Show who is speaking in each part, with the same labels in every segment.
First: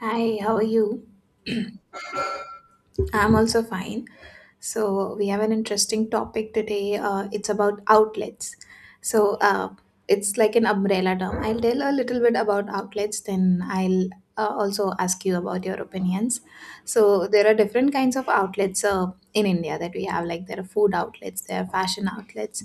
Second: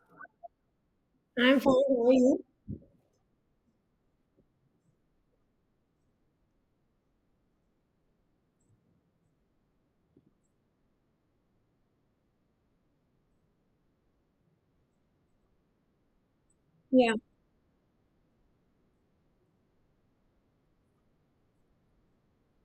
Speaker 1: Hi, how are you?
Speaker 2: I'm fine. How are you?
Speaker 1: I'm also fine. So, we have an interesting topic today. It's about outlets. So, uh, it's like an umbrella term. I'll tell a little bit about outlets, then I'll also ask you about your opinions.
Speaker 2: Yeah.
Speaker 1: So, there are different kinds of outlets in India that we have. Like, there are food outlets, there are fashion outlets,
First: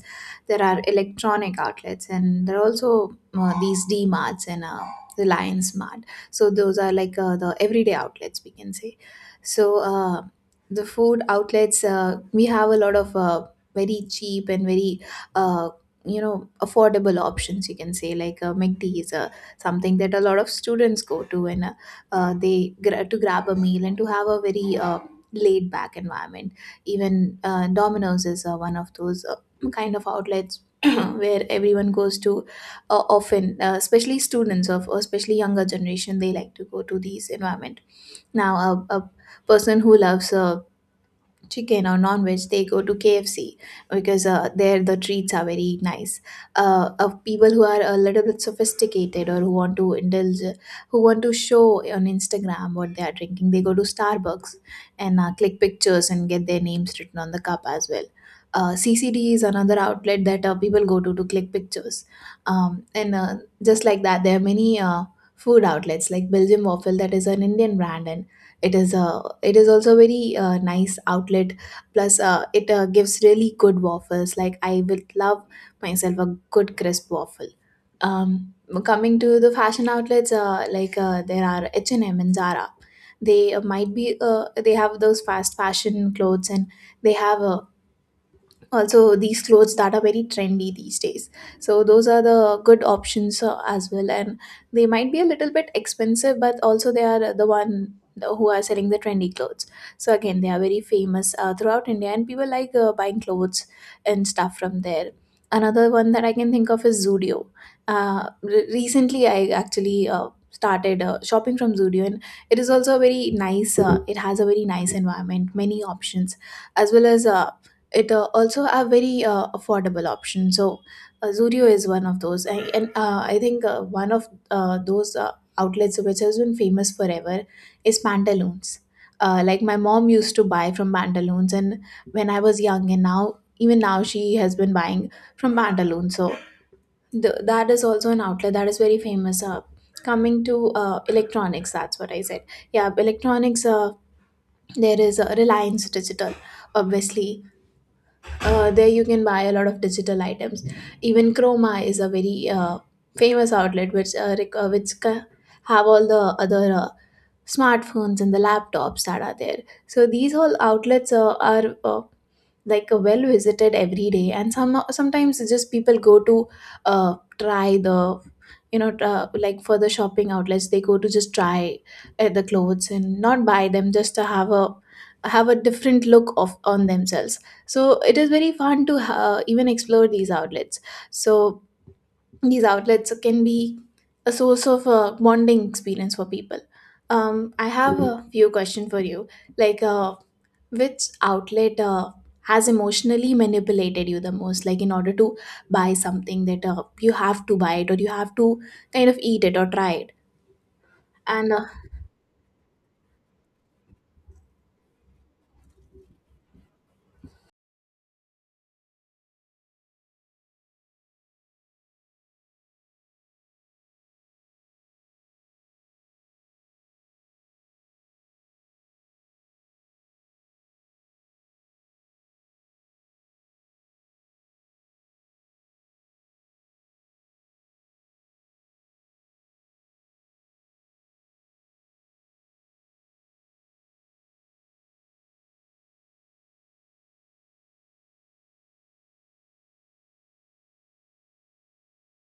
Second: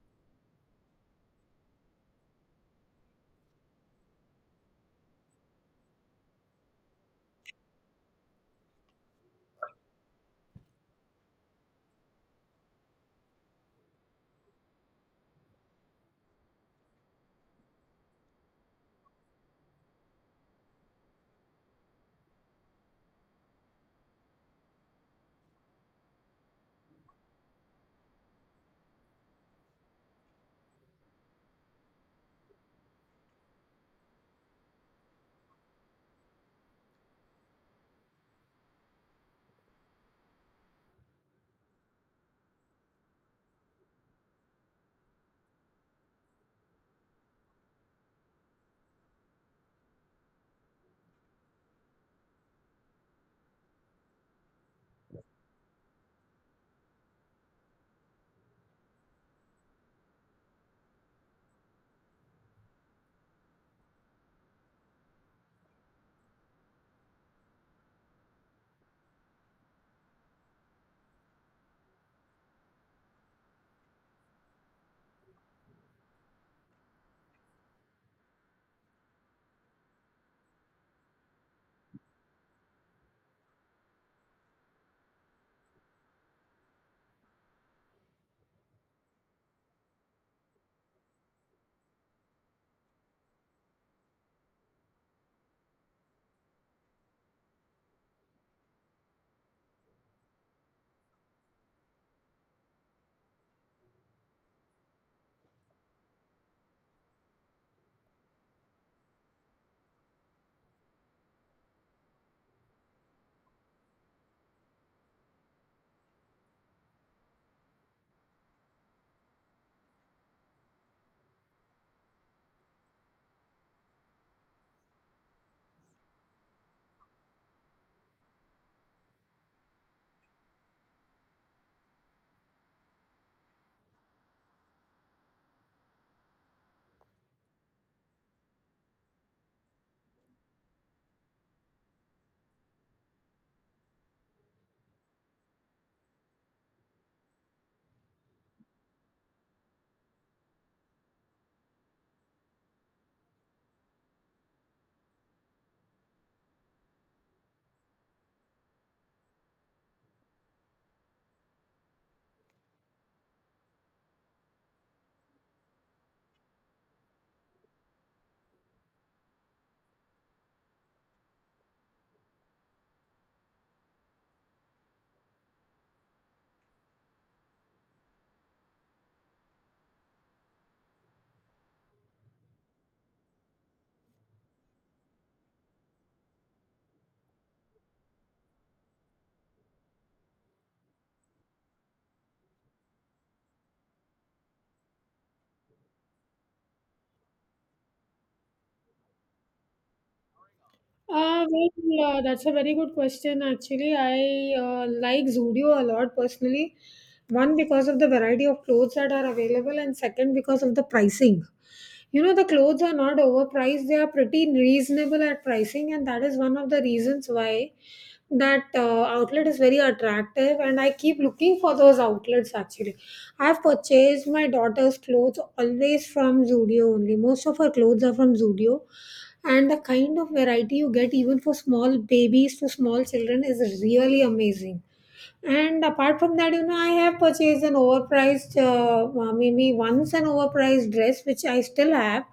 Speaker 1: there are electronic outlets, and there are also these D marts and Reliance Mart. So, those are the everyday outlets, we can say. So, uh, the food outlets we have a lot of very cheap and very uh, affordable options you can say mcd is something that a lot of students go to and to grab a meal and to have a very laid back environment. Even domino's is one of those kind of outlets where everyone goes to often. Especially students of, or especially younger generation, they like to go to these environment. Now a person who loves chicken or non-veg, they go to KFC because there the treats are very nice. Of people who are a little bit sophisticated or who want to indulge, who want to show on Instagram what they are drinking, they go to Starbucks and click pictures and get their names written on the cup as well. CCD is another outlet that people go to click pictures. And Just like that, there are many food outlets like Belgium waffle, that is an Indian brand, and it is a it is also very nice outlet. Plus it gives really good waffles. Like I would love myself a good crisp waffle. um Coming to the fashion outlets, there are h&m and M and zara. They might be they have those fast fashion clothes and they have a also these clothes that are very trendy these days. So those are the good options as well, and they might be a little bit expensive, but also they are the one who are selling the trendy clothes. So again, they are very famous throughout india and people like buying clothes and stuff from there. Another one that I can think of is zudio. Recently I actually started shopping from zudio, and it is also a very nice, it has a very nice environment, many options as well as, it also a very affordable option. So zudio is one of those, and I think, one of those outlets which has been famous forever is pantaloons. Like my mom used to buy from pantaloons and when I was young, and now even now she has been buying from pantaloons. So that is also an outlet that is very famous. Coming to electronics, that's what I said. Yeah, electronics, there is reliance digital, obviously. There you can buy a lot of digital items. Even Chroma is a very famous outlet which have all the other smartphones and the laptops that are there. So these whole outlets are like a well visited every day, and sometimes it's just people go to try the like, for the shopping outlets, they go to just try the clothes and not buy them, just to have a different look of on themselves. So it is very fun to even explore these outlets. So these outlets can be a source of a bonding experience for people. Um, I have a few questions for you. like uh, which outlet has emotionally manipulated you the most? Like, in order to buy something that you have to buy it, or you have to kind of eat it or try it. And
Speaker 2: Well, that's a very good question, actually. I like Zudio a lot personally. One, because of the variety of clothes that are available, and second, because of the pricing. You know, the clothes are not overpriced, they are pretty reasonable at pricing, and that is one of the reasons why that outlet is very attractive, and I keep looking for those outlets actually. I have purchased my daughter's clothes always from Zudio only. Most of her clothes are from Zudio, and the kind of variety you get even for small babies to small children is really amazing. And apart from that, I have purchased an overpriced, maybe once an overpriced dress, which I still have,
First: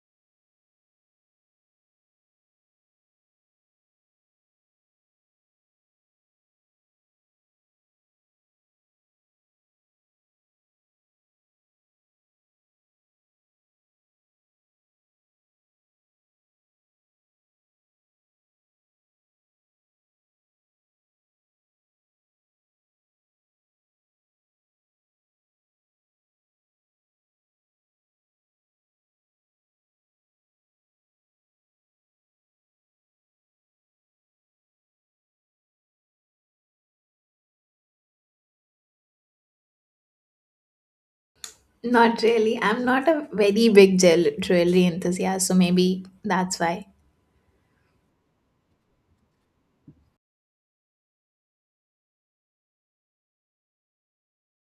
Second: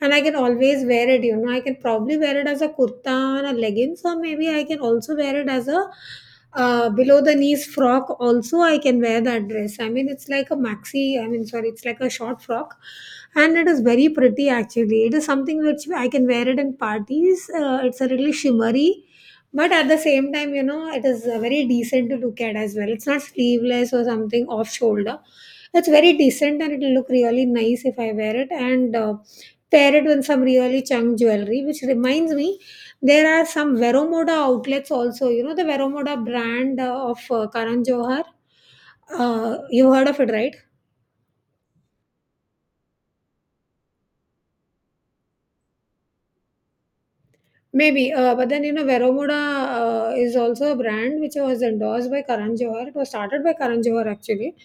Speaker 2: and I can always wear it. I can probably wear it as a kurta and a leggings, or maybe I can also wear it as a, below the knees frock. Also, I can wear that dress. I mean, it's like a maxi. I mean, sorry, it's like a short frock, and it is very pretty actually. It is something which I can wear it in parties. It's a little shimmery, but at the same time, it is very decent to look at as well. It's not sleeveless or something off shoulder. It's very decent and it'll look really nice if I wear it and pair it with some really chunk jewelry. Which reminds me, there are some Veromoda outlets also. You know, the Veromoda brand of Karan Johar. You heard of it, right?
Speaker 1: not really. I'm not a very big jewelry enthusiast, so maybe that's why.
Speaker 2: Maybe, but then you know, Veromoda is also a brand which was endorsed by Karan Johar. It was started by Karan Johar actually.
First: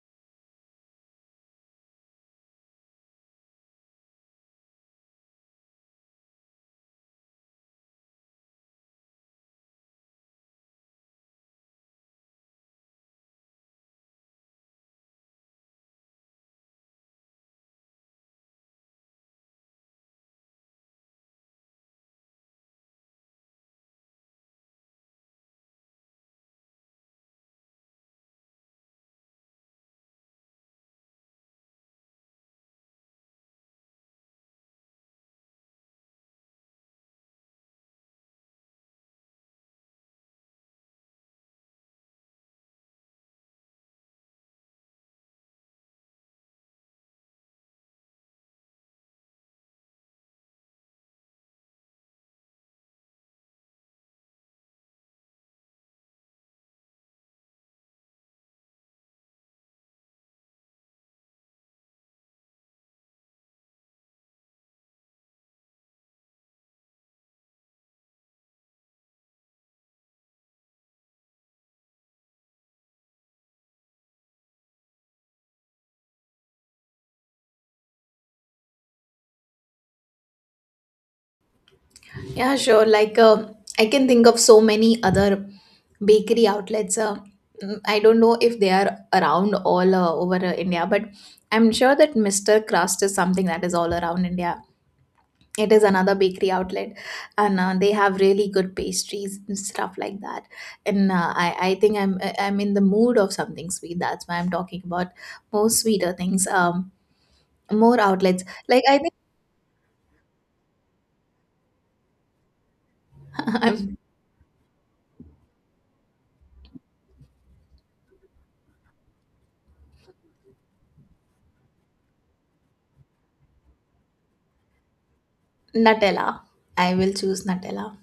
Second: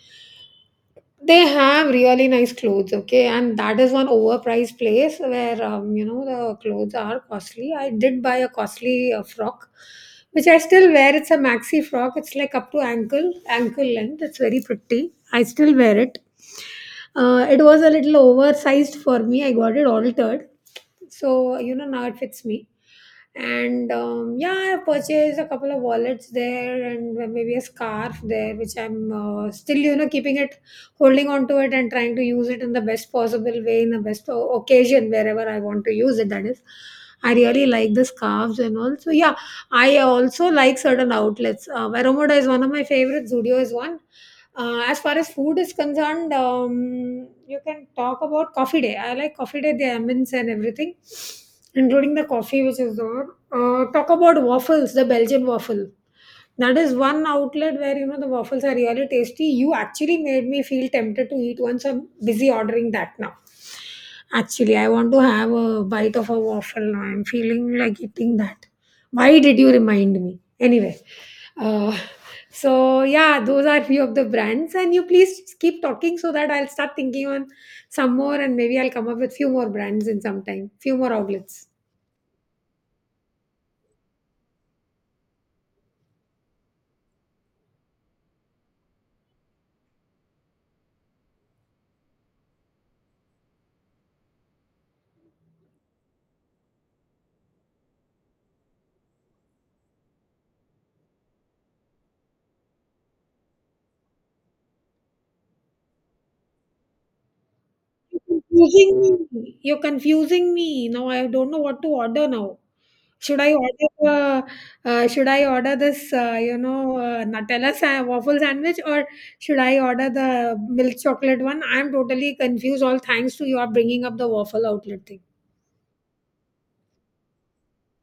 Speaker 2: They have really nice clothes, okay, and that is one overpriced place where, you know the clothes are costly. I did buy a costly frock, which I still wear. It's a maxi frock. It's like up to ankle length. It's very pretty. I still wear it. It was a little oversized for me. I got it altered, so you know now it fits me. And yeah, I have purchased a couple of wallets there and maybe a scarf there, which I'm still, you know, keeping it, holding on to it, and trying to use it in the best possible way, in the best occasion wherever I want to use it. That is, I really like the scarves and all, so yeah. I also like certain outlets. Varomoda is one of my favorites, Zudio is one. As far as food is concerned, you can talk about coffee day. I like coffee day, the almonds and everything, including the coffee which is there. Talk about waffles, the Belgian waffle. That is one outlet where you know the waffles are really tasty. You actually made me feel tempted to eat once. I'm busy ordering that now. Actually, I want to have a bite of a waffle now. I'm feeling like eating that. Why did you remind me? Anyway, uh, so yeah, those are few of the brands, and you please keep talking so that I'll start thinking on some more, and maybe I'll come up with few more brands in some time, few more outlets.
Speaker 1: Yeah, sure. I can think of so many other bakery outlets. I don't know if they are around all over India, but I'm sure that Mr. Crust is something that is all around India. It is another bakery outlet, and they have really good pastries and stuff like that. And I think I am in the mood of something sweet, that's why I'm talking about more sweeter things. More outlets, like I think
Speaker 2: Confusing me. You're confusing me. Now I don't know what to order now. Should I order
Speaker 1: I'm
Speaker 2: uh, should I order this you know Nutella waffle sandwich, or should I order the milk chocolate one? I'm totally confused. All thanks to you are bringing up the waffle outlet thing.
Speaker 1: Nutella, I will choose Nutella.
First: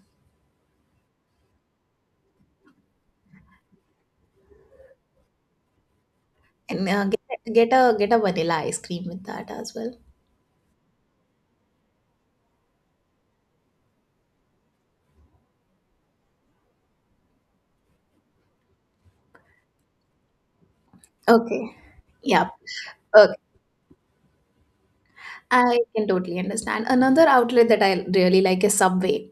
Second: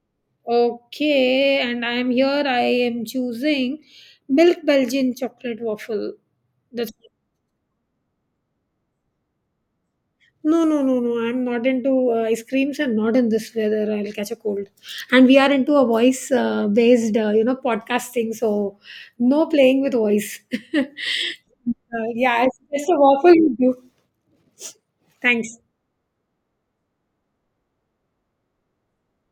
Speaker 2: Okay, and I am here. I am choosing milk Belgian chocolate waffle.
Speaker 1: And
Speaker 2: That's
Speaker 1: get a vanilla ice cream with that as well.
Speaker 2: no, no, no, no. I'm not into ice creams, and not in this weather. I'll catch a cold. And we are into a voice based, you know, podcast thing. So no playing with voice. uh,
Speaker 1: Okay.
Speaker 2: yeah,
Speaker 1: Yeah.
Speaker 2: it's just a waffle
Speaker 1: Okay.
Speaker 2: would do. Thanks.
Speaker 1: I can totally understand. Another outlet that I really like is Subway,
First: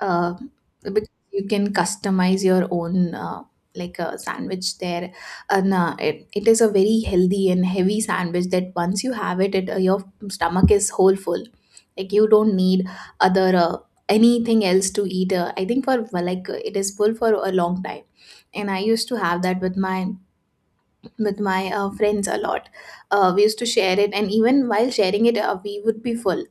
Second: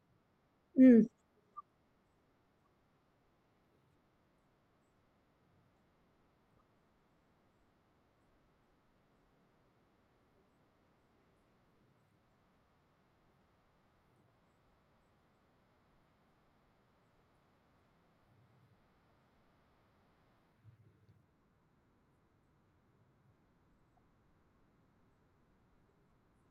Speaker 1: uh,
Speaker 2: Mm.
Speaker 1: because you can customize your own like a sandwich there, and it is a very healthy and heavy sandwich, that once you have it, your stomach is whole full. Like you don't need other anything else to eat. I think, for well, it is full for a long time, and I used to have that with my with my friends a lot. We used to share it, and even while sharing it, we would be full.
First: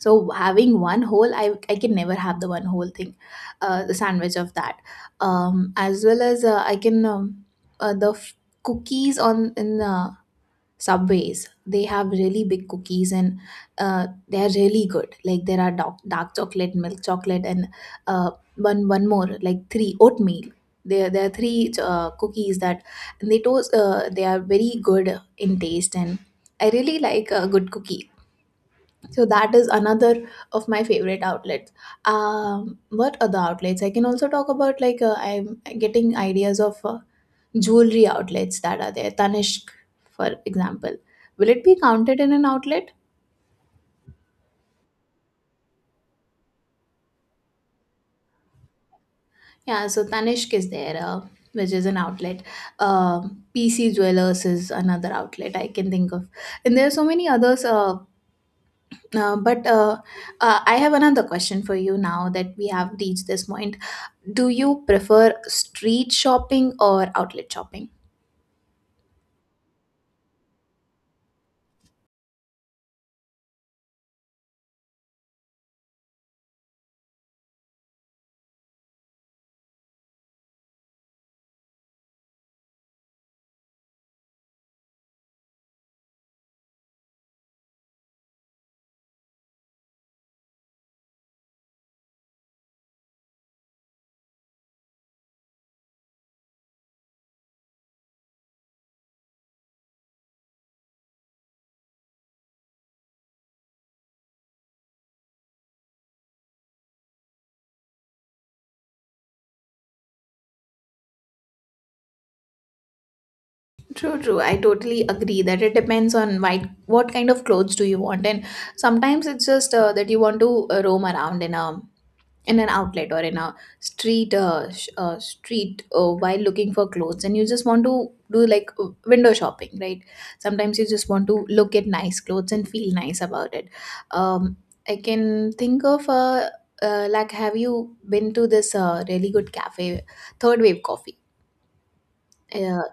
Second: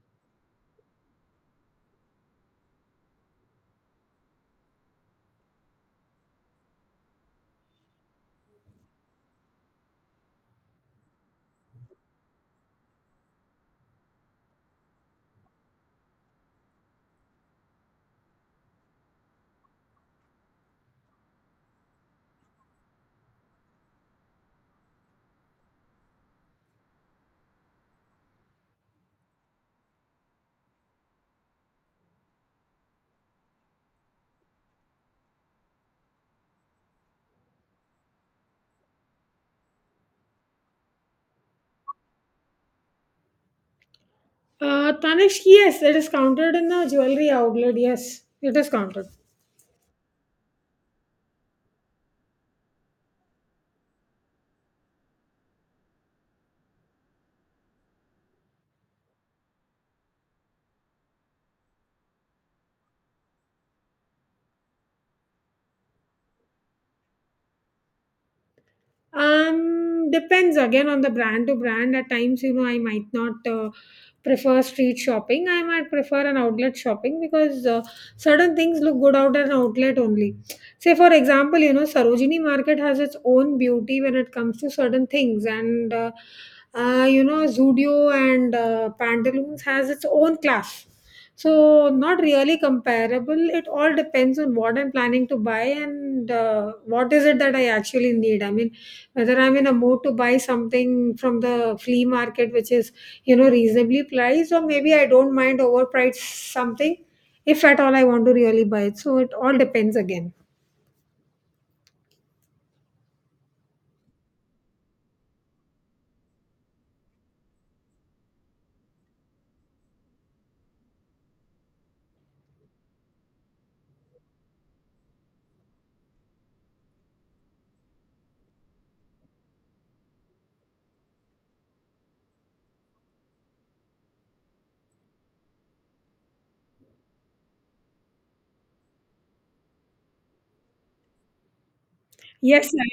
Speaker 1: So having one whole, I can never have the one whole thing, the sandwich of that. As well as, I can the f- cookies on in subways. They have really big cookies, and they are really good. Like there are dark chocolate, milk chocolate, and one more like three oatmeal. There are three cookies that, and they toast. They are very good in taste, and I really like a good cookie. So that is another of my favorite outlets. What other outlets? I can also talk about, I'm getting ideas of jewelry outlets that are there. Tanishq, for example, will it be counted in an outlet?
Speaker 2: Tanishq, yes, it is counted in the jewelry outlet. Yes, it is counted.
Speaker 1: Yeah, so Tanishq is there, which is an outlet. Um, PC Jewelers is another outlet I can think of, and there are so many others. But I have another question for you, now that we have reached this point. Do you prefer street shopping or outlet shopping?
Speaker 2: Depends again on the brand to brand. At times, you know, I might not prefer street shopping. I might prefer an outlet shopping because certain things look good out at an outlet only. Say, for example, you know, Sarojini Market has its own beauty when it comes to certain things, and you know, Zudio and Pantaloons has its own class. So, not really comparable. It all depends on what I'm planning to buy and what is it that I actually need. I mean, whether I'm in a mood to buy something from the flea market, which is, you know, reasonably priced, or maybe I don't mind overpriced something, if at all I want to really buy it. So it all depends again.
Speaker 1: True, true. I totally agree that it depends on why, what kind of clothes do you want, and sometimes it's just that you want to roam around in a in an outlet or in a street while looking for clothes, and you just want to do like window shopping, right? Sometimes you just want to look at nice clothes and feel nice about it. Um, i can think of like, have you been to this really good cafe, third wave coffee?
Speaker 2: Yes,
Speaker 1: Uh,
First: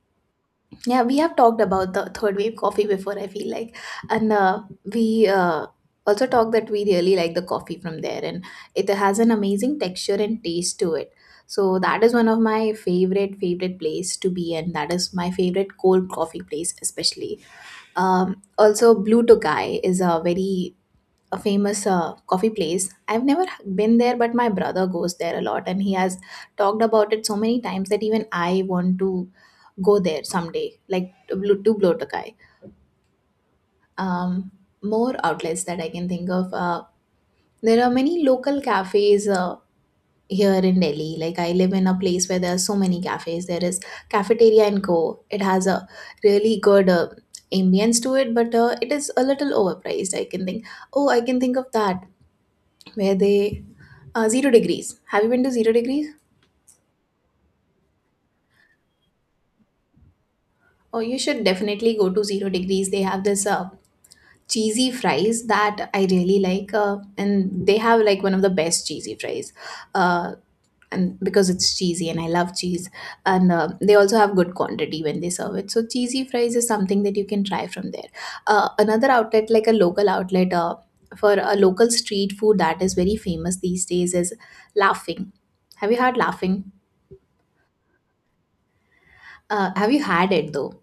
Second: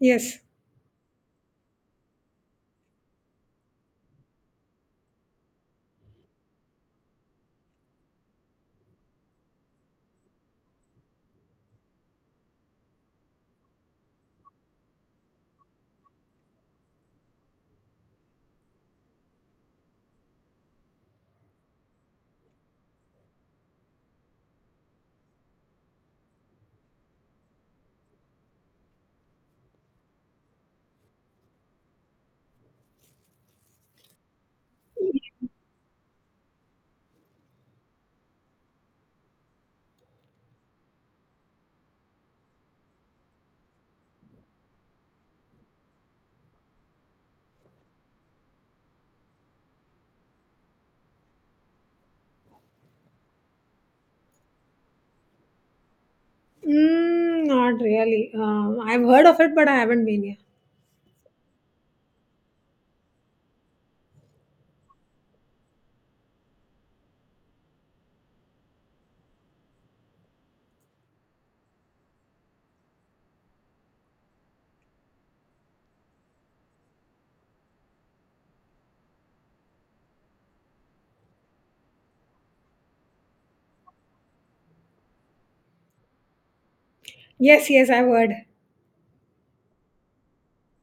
Speaker 2: yes.
Speaker 1: yeah, we have talked about the third wave coffee before, I feel like. And we also talked that we really like the coffee from there, and it has an amazing texture and taste to it. So that is one of my favorite place to be, and that is my favorite cold coffee place, especially. Also, Blue Tokai is a very a famous coffee place. I've never been there, but my brother goes there a lot, and he has talked about it so many times that even I want to go there someday, like to to Blotokai. Um, More outlets that I can think of. There are many local cafes here in Delhi. Like, I live in a place where there are so many cafes. There is Cafeteria and Co. It has a really good ambience to it, but it is a little overpriced. I can think oh I can think of that where they 0 degrees. Have you been to 0 degrees?
Speaker 2: Mm, not really. Um, I've heard of it but I haven't been here.
Speaker 1: Oh, you should definitely go to 0 degrees. They have this cheesy fries that I really like, and they have like one of the best cheesy fries. Uh, and because it's cheesy and I love cheese, and they also have good quantity when they serve it. So cheesy fries is something that you can try from there. Another outlet, like a local outlet for a local street food that is very famous these days, is Laughing. Have you had Laughing?
Speaker 2: Yes, yes, I've heard.
Speaker 1: Have you had it though?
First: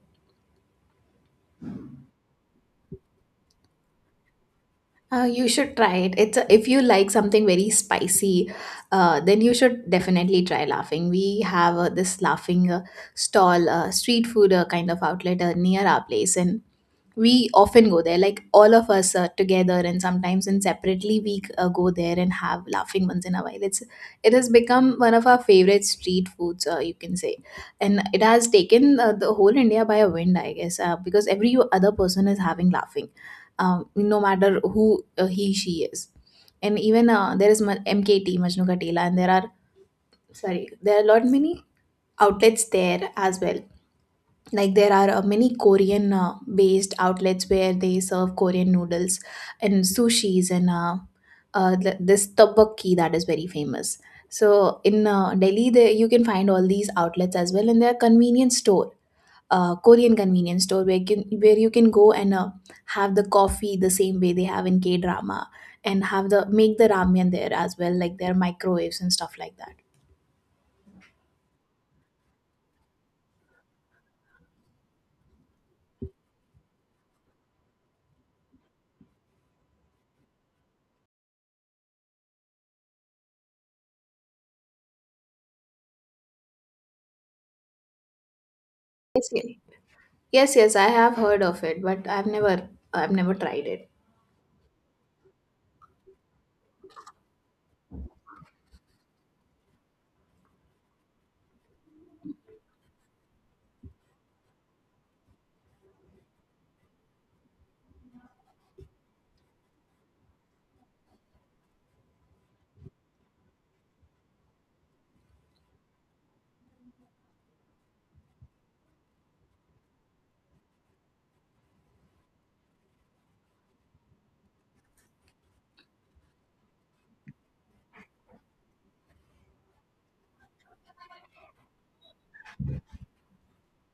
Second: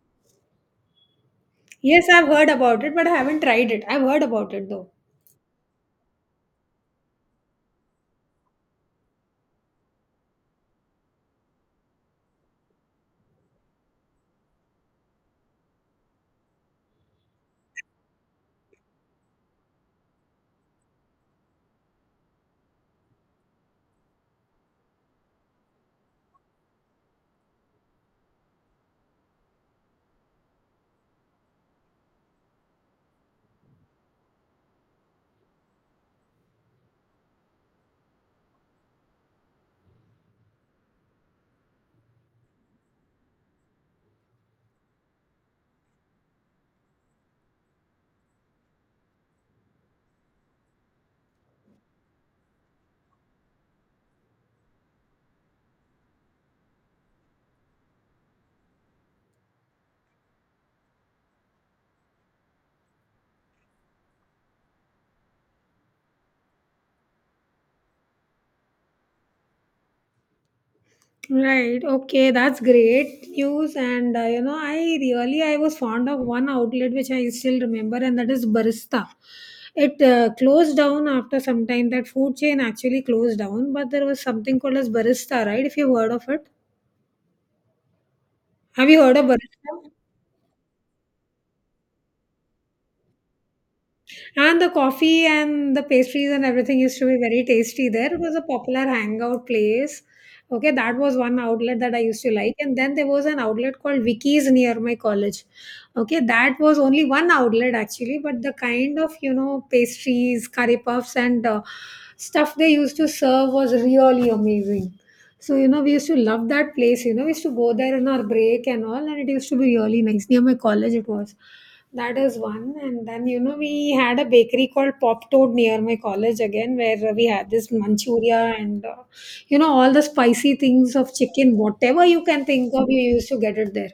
Speaker 2: Yes, I've heard about it but I haven't tried it. I've heard about it though.
Speaker 1: You should try it. It's a, if you like something very spicy, then you should definitely try laughing. We have this laughing stall, street food kind of outlet near our place, and we often go there like all of us together, and sometimes and separately we go there and have laughing once in a while. It has become one of our favorite street foods, you can say. And it has taken the whole India by a wind, I guess, because every other person is having laughing, no matter who he she is. And even there is mkt Majnu Katela, and there are, sorry, there are a lot many outlets there as well. Like there are many Korean based outlets where they serve Korean noodles and sushis, and this tteokbokki that is very famous. So in Delhi there you can find all these outlets as well, and there are convenience store, Korean convenience store, where you can go and have the coffee the same way they have in k drama and have the make the ramen there as well, like there are microwaves and stuff like that.
Speaker 2: Right. Okay, that's great news. And you know, I was fond of one outlet which I still remember, and that is Barista. It closed down after some time. That food chain actually closed down, but there was something called as Barista, right? If you've heard of it, have you heard of
Speaker 1: Yes,
Speaker 2: Barista?
Speaker 1: yes, yes, I have heard of it, but I've never I've never tried it.
Speaker 2: And the coffee and the pastries and everything used to be very tasty there. It was a popular hangout place. Okay, that was one outlet that I used to like. And then there was an outlet called Vicky's near my college. Okay, that was only one outlet actually, but the kind of, you know, pastries, curry puffs, and stuff they used to serve was really amazing. So, you know, we used to love that place. You know, we used to go there in our break and all, and it used to be really nice. Near my college, it was. That is one. And then, you know, we had a bakery called Pop Toad near my college again, where we had this manchuria and, you know, all the spicy things of chicken, whatever you can think of, you used to get it there.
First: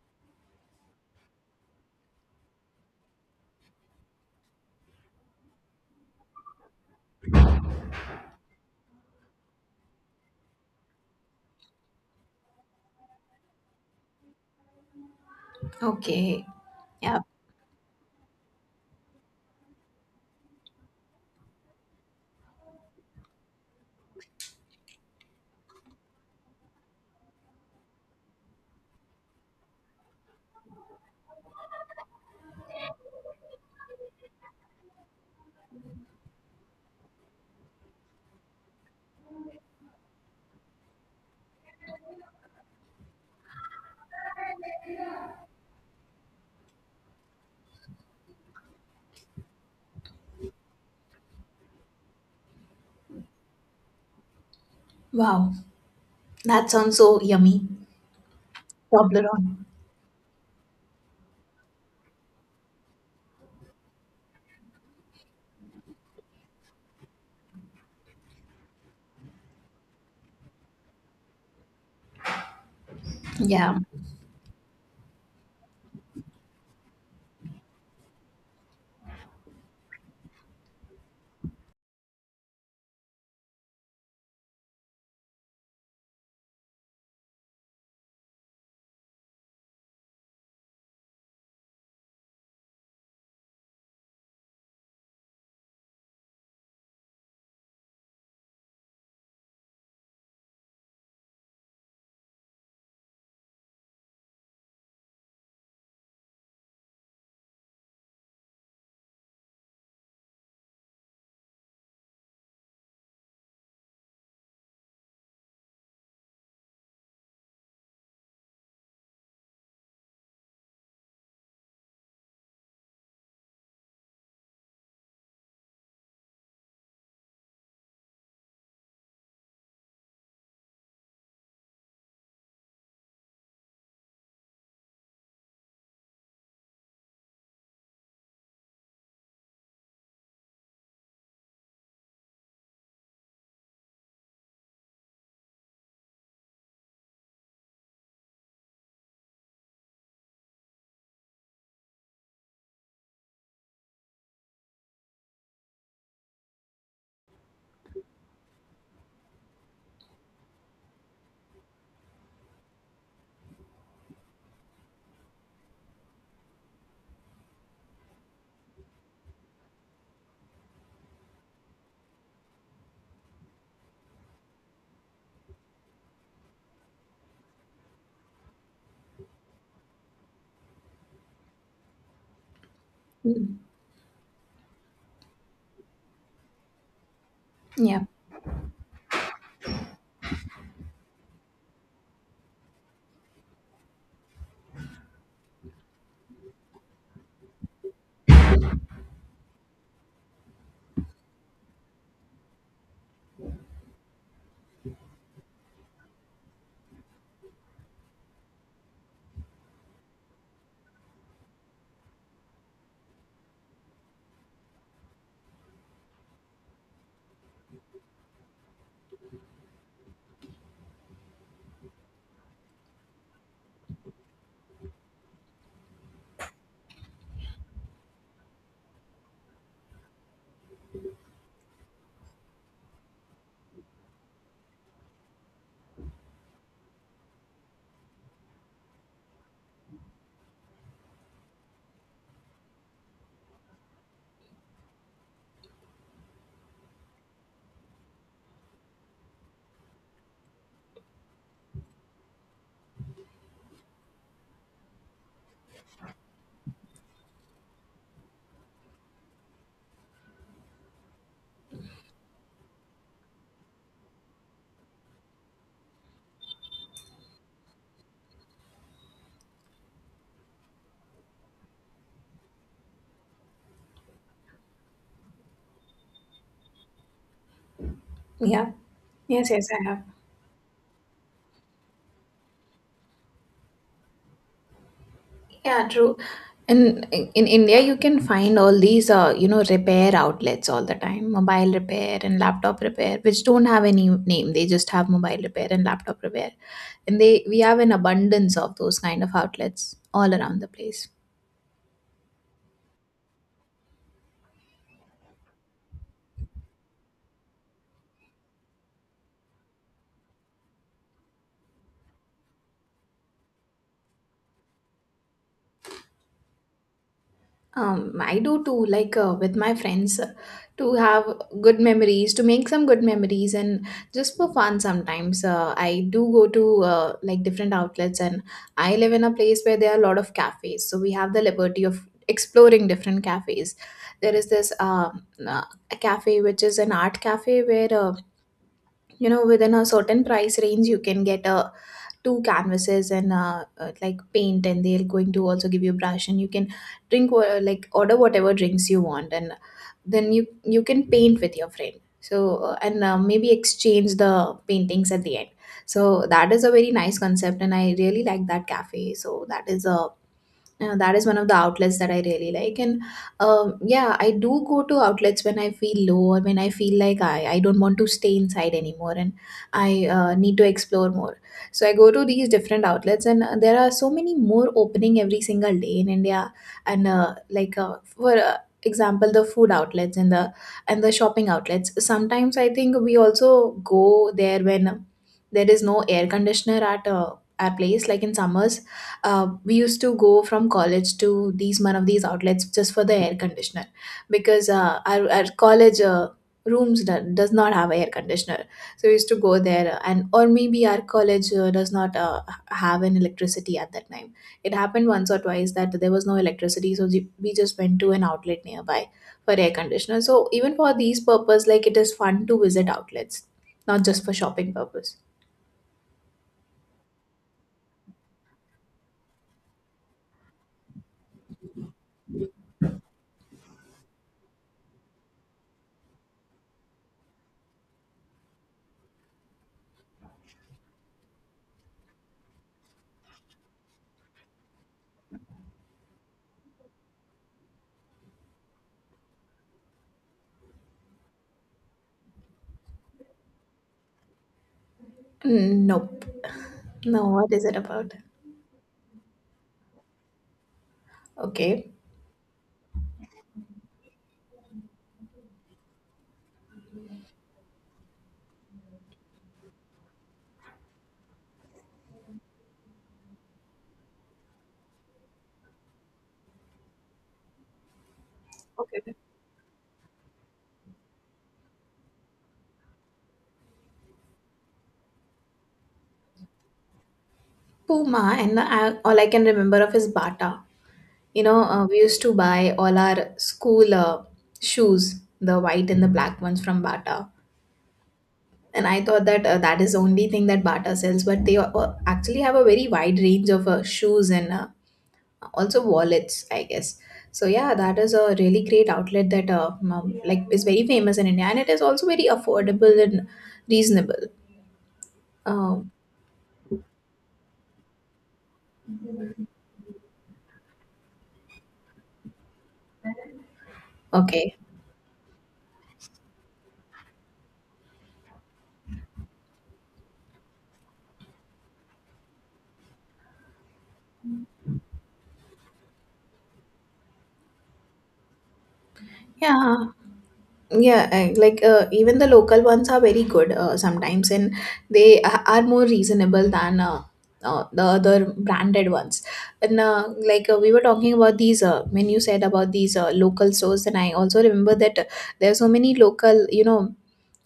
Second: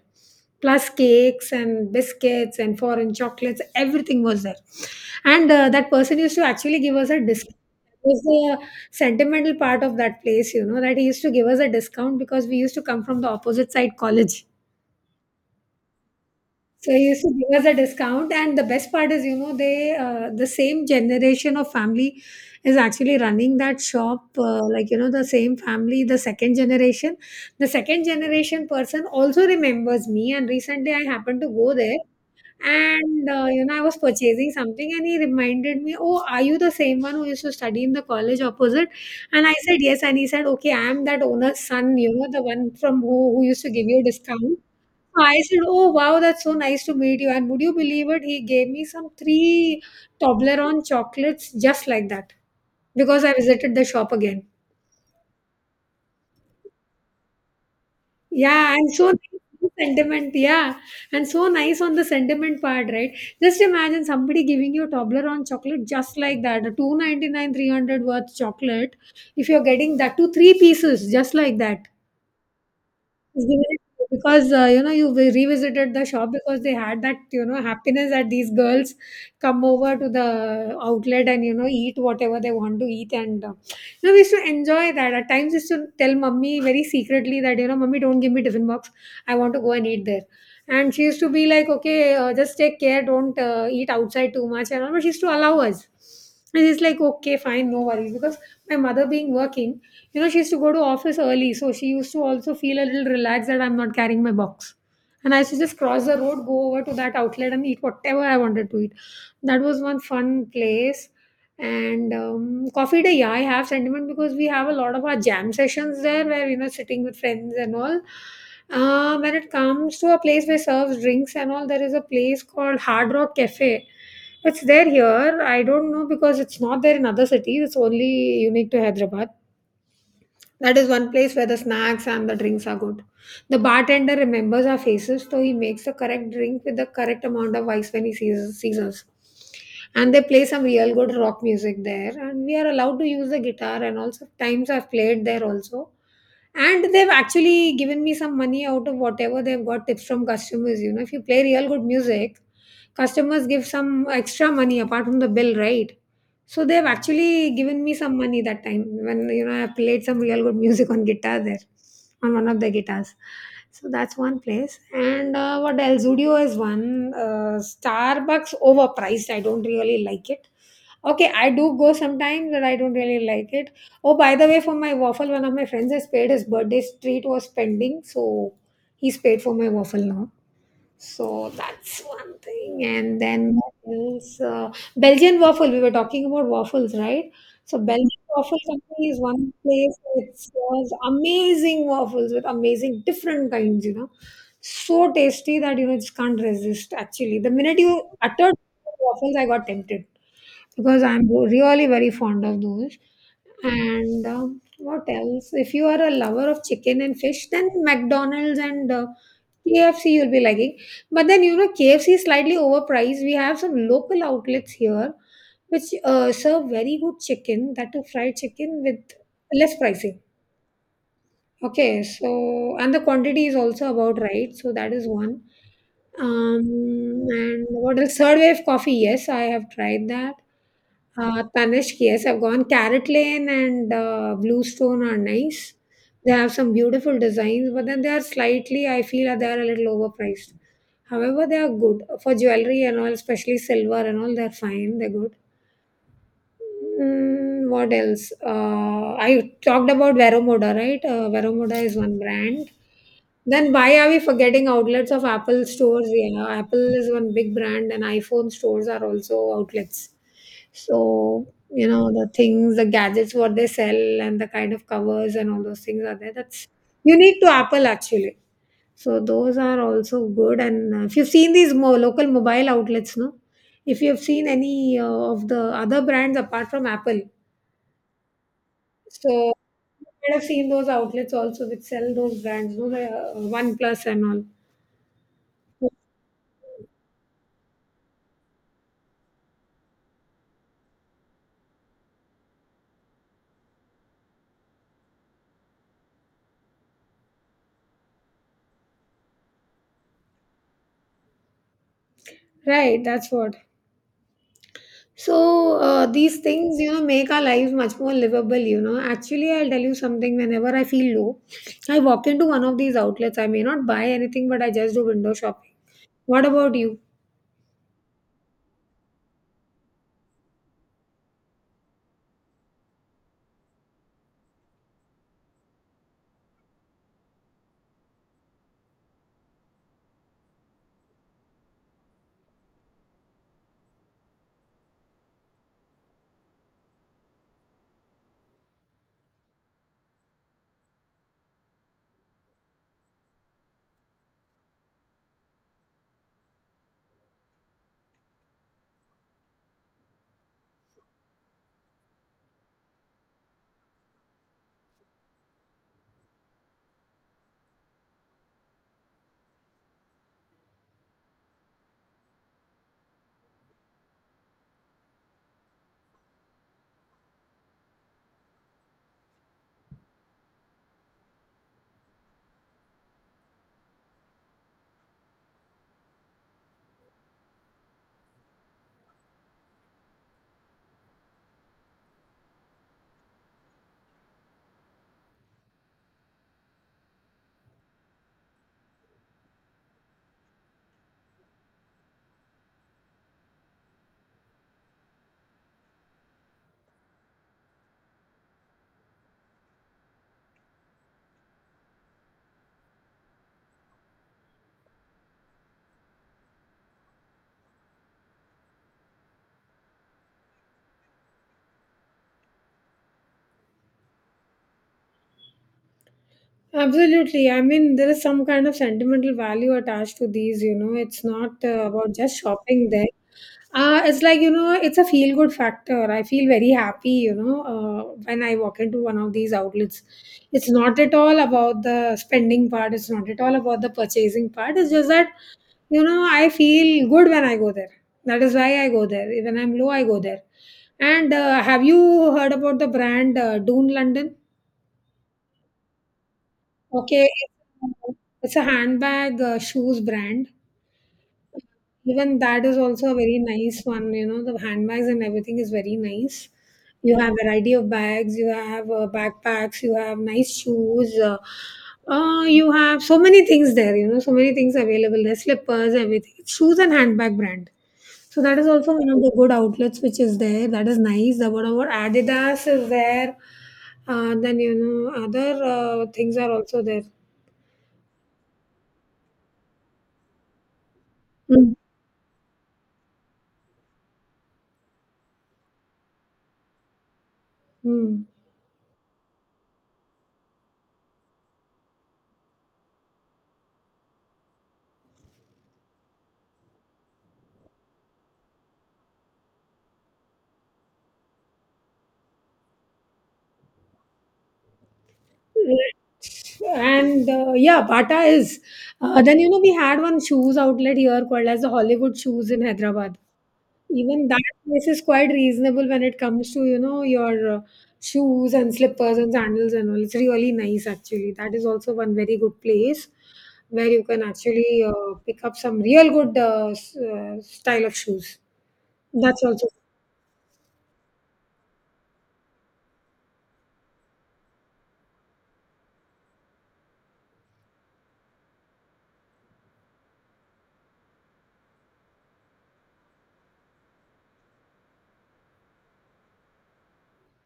Speaker 2: Plus cakes and biscuits and foreign chocolates, everything was there. And that person used to actually give us a discount. It was the sentimental part of that place, you know, that he used to give us a discount because we used to come from the opposite side college,
Speaker 1: Okay.
Speaker 2: so he
Speaker 1: Yeah.
Speaker 2: used to give us a discount, and the best part is, you know, they the same generation of family is actually running that shop. Like you know, the same family, the second generation person also remembers me. And recently, I happened to go there, and you know, I was purchasing something, and he reminded me, "Oh, are you the same one who used to study in the college opposite?" And I said, "Yes," and he said, "Okay, I am that owner's son. You know, the one from who used to give you discount." I said, "Oh wow, that's so nice to meet you." And would you believe it? He gave me some three Toblerone chocolates just like that, because I visited the shop again.
Speaker 1: Wow. That sounds so yummy.
Speaker 2: Yeah, and so nice on
Speaker 1: Toblerone.
Speaker 2: the sentiment. Yeah, and so nice on the sentiment part, right? Just imagine somebody giving you a Toblerone chocolate just like that, a 299, 300 worth chocolate. If you're getting that to three pieces, just like that. Even
Speaker 1: Yeah.
Speaker 2: if— because you know you revisited the shop because they had that, you know, happiness that these girls come over to the outlet and, you know, eat whatever they want to eat, and you know we used to enjoy that. At times used to tell mummy very secretly that, you know, mummy don't give me tiffin box. I want to go and eat there. And she used to be like, okay, just take care, don't eat outside too much and all, but she used to allow us. And it's like, okay, fine, no worries, because my mother being working, you know, she used to go to office early, so she used to also feel a little relaxed that I'm not carrying my box, and I used to just cross the road, go over to that outlet, and eat whatever I wanted to eat. That was one fun place. And coffee day, yeah, I have sentiment because we have a lot of our jam sessions there where, you know, sitting with friends and all. When it comes to a place where serves drinks and all, there is a place called Hard Rock Cafe. It's there here. I don't know because it's not there in other cities. It's only unique to Hyderabad. That is one place where the snacks and the drinks are good. The bartender remembers our faces, so he makes the correct drink with the correct amount of ice when he sees us. And they play some real good rock music there, and we are allowed to use the guitar. And also, times I've played there also. And they've actually given me some money out of whatever they've got tips from customers. You know, if you play real good music, customers give some extra money apart from the bill, right? So they've actually given me some money that time when I played some real good music on guitar there, on one of the guitars. So that's one place. And what else? Studio is one. Starbucks overpriced. I don't really like it. Okay, I do go sometimes, but I don't really like it. Oh, by the way, for my waffle, one of my friends has paid, his birthday treat was pending, so he's paid for my waffle now. So that's one thing. And then
Speaker 1: Mm.
Speaker 2: what else? Belgian waffle. We were talking about waffles, right? So
Speaker 1: Yeah.
Speaker 2: Belgian waffle company is one place which serves amazing waffles with amazing different kinds. So tasty that just can't resist. Actually, the minute you uttered waffles, I got tempted because I'm really very fond of those. And what else? If you are a lover of chicken and fish, then McDonald's and KFC you'll be liking. But then, you know, KFC is slightly overpriced. We have some local outlets here which serve very good chicken, that too fried chicken with less pricing. Okay, so and the quantity is also about right. So that is one. Um, and what else? Third wave coffee. Yes, I have tried that. Tanishq, yes, I've gone. Carrot Lane and Bluestone are nice. They have some beautiful designs, but then they are slightly, I feel, that they are a little overpriced. However, they are good for jewelry and all, especially silver and all. They're fine. They're good. Mm, what else? I talked about Veromoda, right? Veromoda is one brand. Then why are we forgetting outlets of Apple stores? Yeah, Apple is one big brand, and iPhone stores are also outlets. So you know the things, the gadgets, what they sell, and the kind of covers and all those things are there. That's unique to Apple actually. So those are also good. And if you've seen these more local mobile outlets, no, if you've seen any of the other brands apart from Apple,
Speaker 1: Yeah.
Speaker 2: so
Speaker 1: Yes, yes, I have.
Speaker 2: you might have seen those outlets also which sell those brands, no, the OnePlus and all.
Speaker 1: Yeah, true. And in India, you can find all these, you know, repair outlets all the time, mobile repair and laptop repair, which don't have any name. They just have mobile repair and laptop repair, and they we have an abundance of those kind of outlets all around the place.
Speaker 2: Right, that's what. So these things, you know, make our lives much more livable. You know, actually, I'll tell you something. Whenever I feel low, I walk into one of these outlets. I may not buy anything, but I just do window shopping. What about you?
Speaker 1: I do too, like with my friends, to have good memories, to make some good memories, and just for fun sometimes. I do go to like different outlets, and I live in a place where there are a lot of cafes, so we have the liberty of exploring different cafes. There is this a cafe which is an art cafe where, you know, within a certain price range you can get a two canvases and, like paint, and they're going to also give you a brush, and you can drink like order whatever drinks you want, and then you can paint with your friend so uh, and uh, maybe exchange the paintings at the end. So that is a very nice concept, and I really like that cafe. So that is a, that is one of the outlets that I really like. And yeah, I do go to outlets when I feel low or when I feel like I don't want to stay inside anymore, and I need to explore more. So I go to these different outlets, and there are so many more opening every single day in India. And like for example, the food outlets and the, and the shopping outlets. Sometimes I think we also go there when there is no air conditioner at our place, like in summers. We used to go from college to these one of these outlets just for the air conditioner, because our college rooms does not have air conditioner. So we used to go there, and or maybe our college does not have an electricity at that time. It happened once or twice that there was no electricity, so we just went to an outlet nearby for air conditioner. So even for these purpose, like, it is fun to visit outlets, not just for shopping purpose.
Speaker 2: Absolutely. I mean, there is some kind of sentimental value attached to these. You know, it's not about just shopping there. It's like, you know, it's a feel good factor. I feel very happy, you know, when I walk into one of these outlets. It's not at all about the spending part, it's not at all about the purchasing part. It's just that, you know, I feel good when I go there. That is why I go there. When I'm low, I go there. And have you heard about the brand Dune London?
Speaker 1: Nope. No,
Speaker 2: Okay,
Speaker 1: what is it about?
Speaker 2: it's a handbag shoes brand.
Speaker 1: Okay.
Speaker 2: Even that is also a very nice one. You know, the handbags and everything is very nice. You have variety of bags. You have backpacks. You have nice shoes. You have so many things there. You know, so many things available. The slippers, everything. It's shoes and handbag brand. So that is also one
Speaker 1: Okay.
Speaker 2: of the good outlets which is there. That is nice. The whatever Adidas is there. Then you know other things are also there.
Speaker 1: Puma, and I, all I can remember of is Bata. You know,
Speaker 2: Mm.
Speaker 1: we used to buy all our school, shoes, the white and the black ones, from Bata.
Speaker 2: Mm.
Speaker 1: And I thought that, that is the only thing that Bata sells, but they actually have a very wide range of shoes and, also wallets, I guess. So yeah, that is a really great outlet that, like, is very famous in India, and it is also very affordable and reasonable. Um,
Speaker 2: Right. And yeah, Bata is. Then you know we had one shoes outlet here called as the Hollywood Shoes in Hyderabad. Even that
Speaker 1: okay,
Speaker 2: place is quite reasonable when it comes to you know your shoes and slippers and sandals and all. It's really nice actually. That is also one very good place where you can actually pick up some real good style of shoes. That's also.
Speaker 1: yeah. Yeah, and like, even the local ones are very good, sometimes, and they are more reasonable than, the other branded ones. And like, we were talking about these, when you said about these local stores, then I also remember that, there are so many local, you know,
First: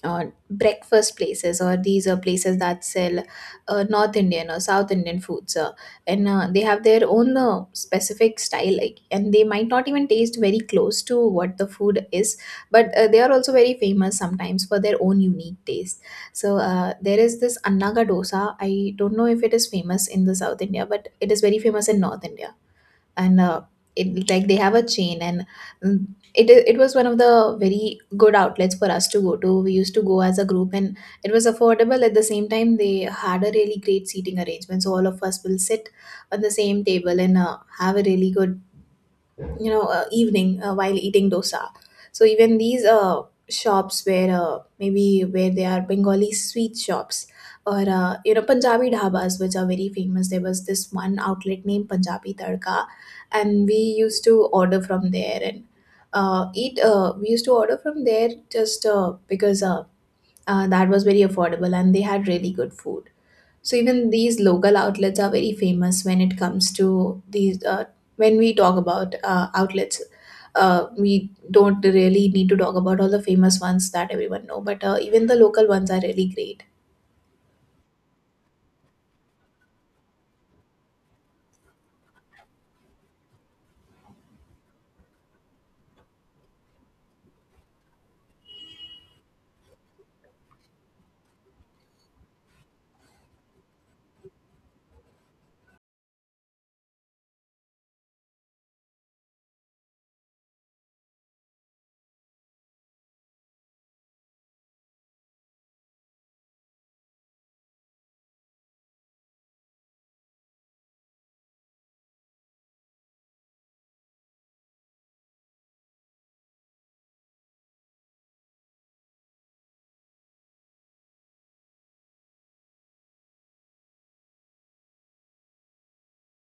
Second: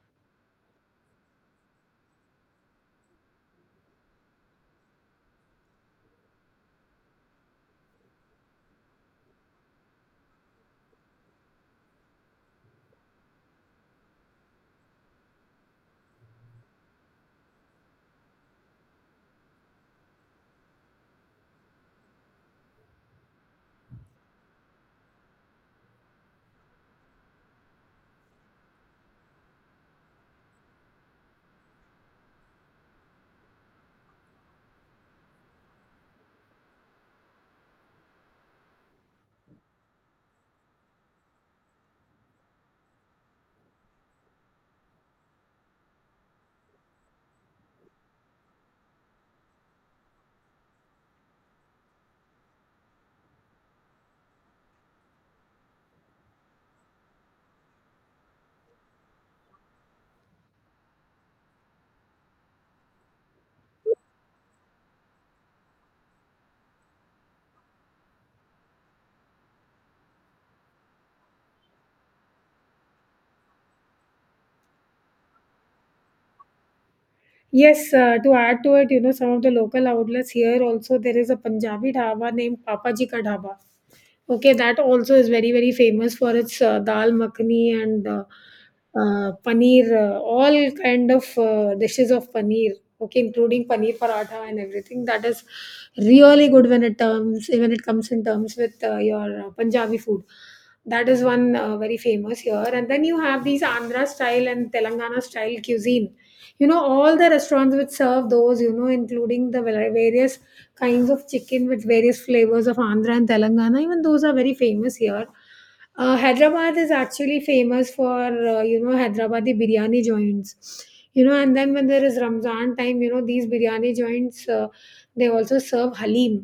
Speaker 1: breakfast places, or these are places that sell North Indian or South Indian foods, and they have their own specific style, like, and they might not even taste very close to what the food is, but they are also very famous sometimes for their own unique taste. So there is this annaga dosa. I don't know if it is famous in the South India, but it is very famous in North India. And it, like, they have a chain and, mm, it, it was one of the very good outlets for us to go to. We used to go as a group, and it was affordable. At the same time, they had a really great seating arrangement, so all of us will sit on the same table and have a really good, you know, evening while eating dosa. So even these shops where, maybe where they are Bengali sweet shops, or, you know, Punjabi dhabas which are very famous. There was this one outlet named Punjabi Tadka, and we used to order from there and, eat we used to order from there just, because that was very affordable and they had really good food. So even these local outlets are very famous when it comes to these. When we talk about outlets, we don't really need to talk about all the famous ones that everyone know, but even the local ones are really great.
Speaker 2: Yes, to add to it, you know, some of the local outlets here also, there is a Punjabi dhaba named Papa Ji Ka Dhaba. Okay, that also is very very famous for its dal makhani and paneer, all kind of dishes of paneer. Okay, including paneer paratha and everything. That is really good when it comes in terms with your Punjabi food. That is one very famous here, and then you have these Andhra style and Telangana style cuisine, you know, all the restaurants which serve those, you know, including the various kinds of chicken with various flavors of Andhra and Telangana. Even those are very famous here. Hyderabad is actually famous for, you know, Hyderabadi biryani joints, you know. And then when there is Ramzan time, you know, these biryani joints they also serve halim.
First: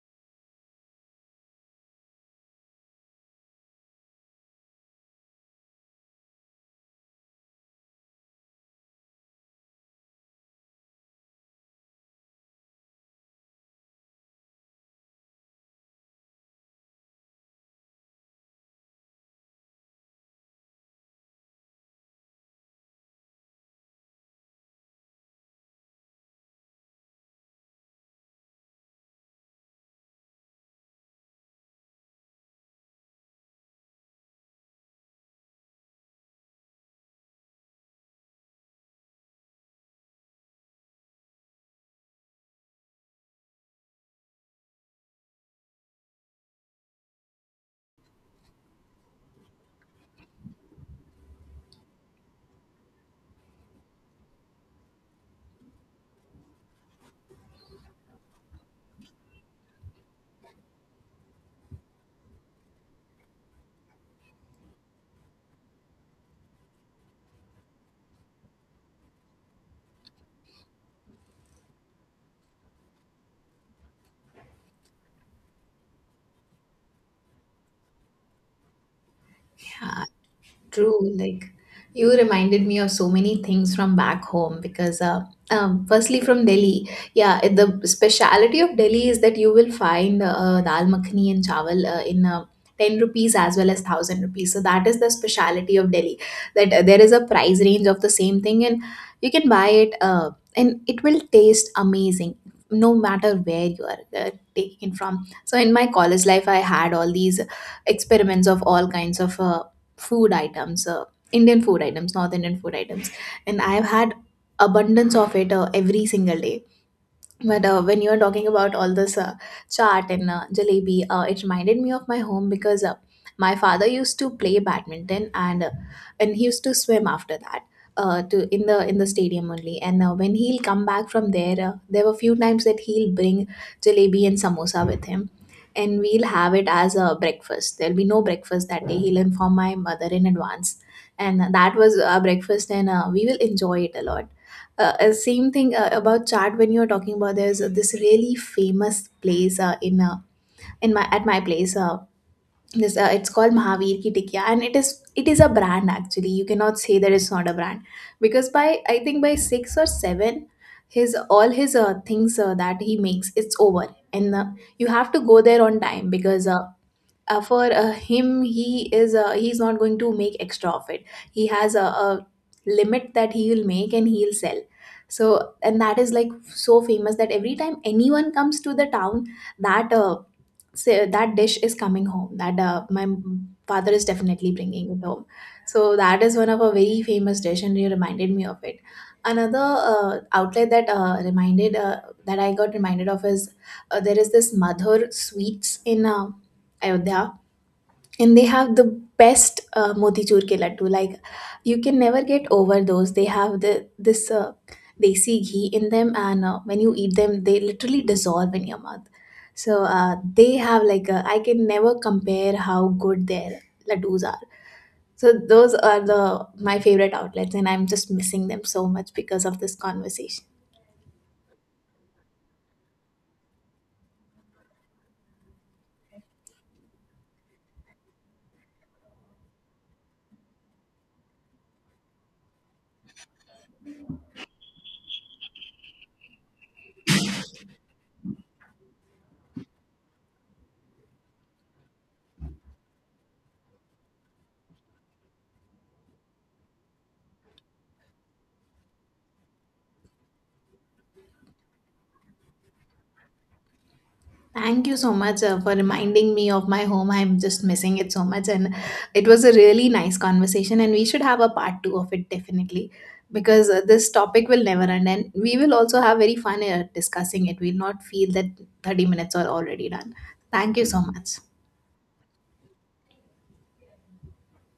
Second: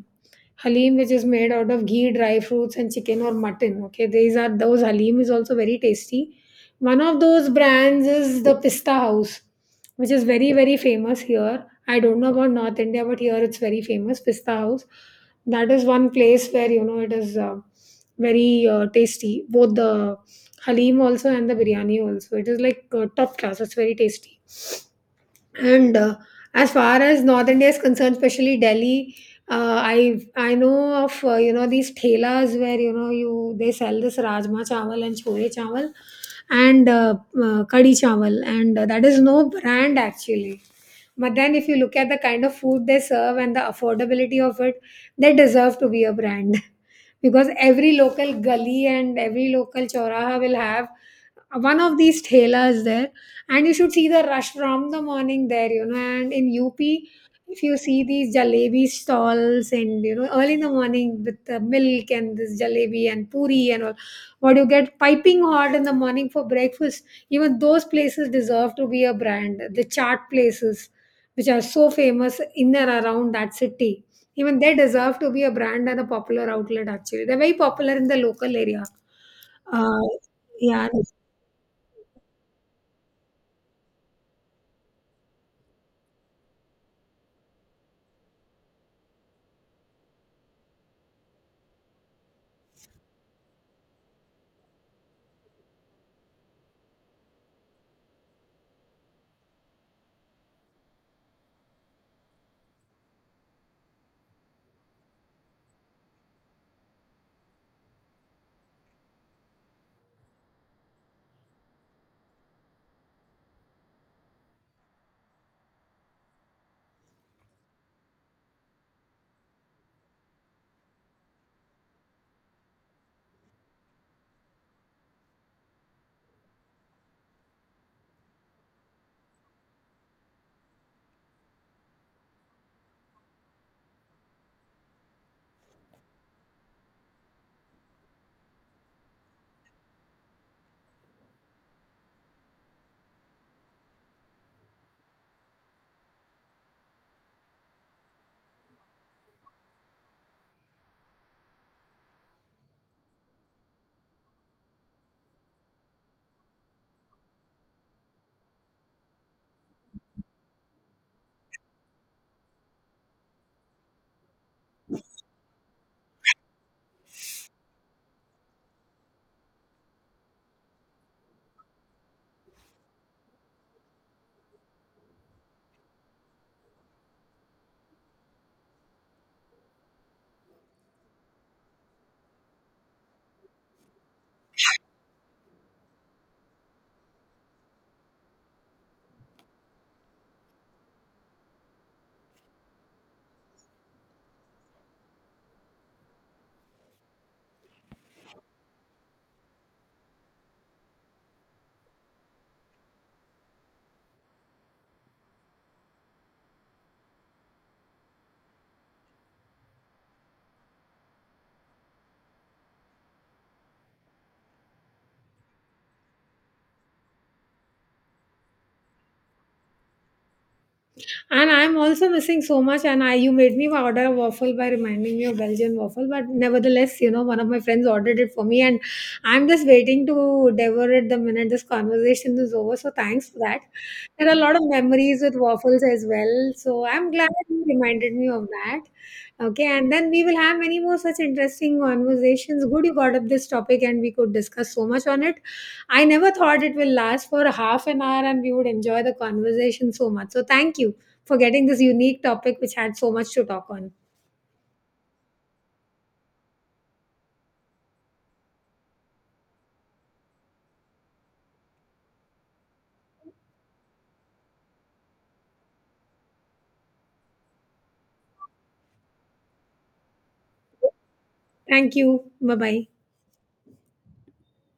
Speaker 2: Halim, which is made out of ghee, dry fruits and chicken or mutton. Okay, these are those. Halim is also very tasty. One of those brands is the Pista House, which is very very famous here. I don't know about North India, but here it's very famous. Pista House. That is one place where you know it is very tasty. Both the halim also and the biryani also. It is like top class. It's very tasty. And as far as North India is concerned, especially Delhi, I know of you know these thelas where you know you they sell this rajma chawal and chole chawal and kadi chawal, and that is no brand actually. But then, if you look at the kind of food they serve and the affordability of it, they deserve to be a brand. Because every local gully and every local choraha will have one of these thelas there. And you should see the rush from the morning there, you know. And in UP, if you see these jalebi stalls and, you know, early in the morning with the milk and this jalebi and puri and all, what you get piping hot in the morning for breakfast, even those places deserve to be a brand. The chart places which are so famous in and around that city. Even they deserve to be a brand and a popular outlet, actually. They're very popular in the local area. Uh, yeah,
Speaker 1: True, like, you reminded me of so many things from back home because, firstly from Delhi, yeah, the speciality of Delhi is that you will find dal makhani and chawal in 10 rupees as well as 1,000 rupees. So that is the speciality of Delhi, that there is a price range of the same thing, and you can buy it and it will taste amazing no matter where you are taking it from. So in my college life, I had all these experiments of all kinds of, food items, Indian food items, North Indian food items, and I've had abundance of it, every single day. But when you were talking about all this, chaat and, jalebi, it reminded me of my home because, my father used to play badminton and, and he used to swim after that, to in the, in the stadium only. And when he'll come back from there, there were few times that he'll bring jalebi and samosa with him, and we'll have it as a breakfast. There'll be no breakfast that day. He'll inform my mother in advance, and that was our breakfast, and we will enjoy it a lot. Same thing about chat, when you're talking about, there's this really famous place in my at my place, this it's called Mahavir Ki Tikya, and it is, it is a brand, actually. You cannot say that it's not a brand, because by, I think, by 6 or 7, his all his things that he makes, it's over. And, you have to go there on time because, for him, he is, he's not going to make extra of it. He has a limit that he will make and he'll sell. So, and that is like so famous that every time anyone comes to the town, that say, that dish is coming home, that my father is definitely bringing it home. So that is one of a very famous dish, and you reminded me of it. Another, outlet that reminded that I got reminded of is, there is this Madhur Sweets in, Ayodhya, and they have the best motichur ke laddu. Like, you can never get over those. They have the, this desi ghee in them, and when you eat them they literally dissolve in your mouth. So they have like a, I can never compare how good their laddus are. So those are the, my favorite outlets, and I'm just missing them so much because of this conversation.
Speaker 2: And I'm also missing so much. And I, you made me order a waffle by reminding me of Belgian waffle. But nevertheless, you know, one of my friends ordered it for me, and I'm just waiting to devour it the minute this conversation is over. So thanks for that. There are a lot of memories with waffles as well. So I'm glad you reminded me of that. Okay, and then we will have many more such interesting conversations. Good, you brought up this topic, and we could discuss so much on it. I never thought it will last for half an hour, and we would enjoy the conversation so much. So thank you for getting this unique topic which had so much to talk on.
Speaker 1: Thank you so much, for reminding me of my home. I'm just missing it so much. And it was a really nice conversation. And we should have a part two of it, definitely, because this topic will never end. And we will also have very fun discussing it. We'll not feel that 30 minutes are already done. Thank you so much.
Speaker 2: Thank you. Bye bye.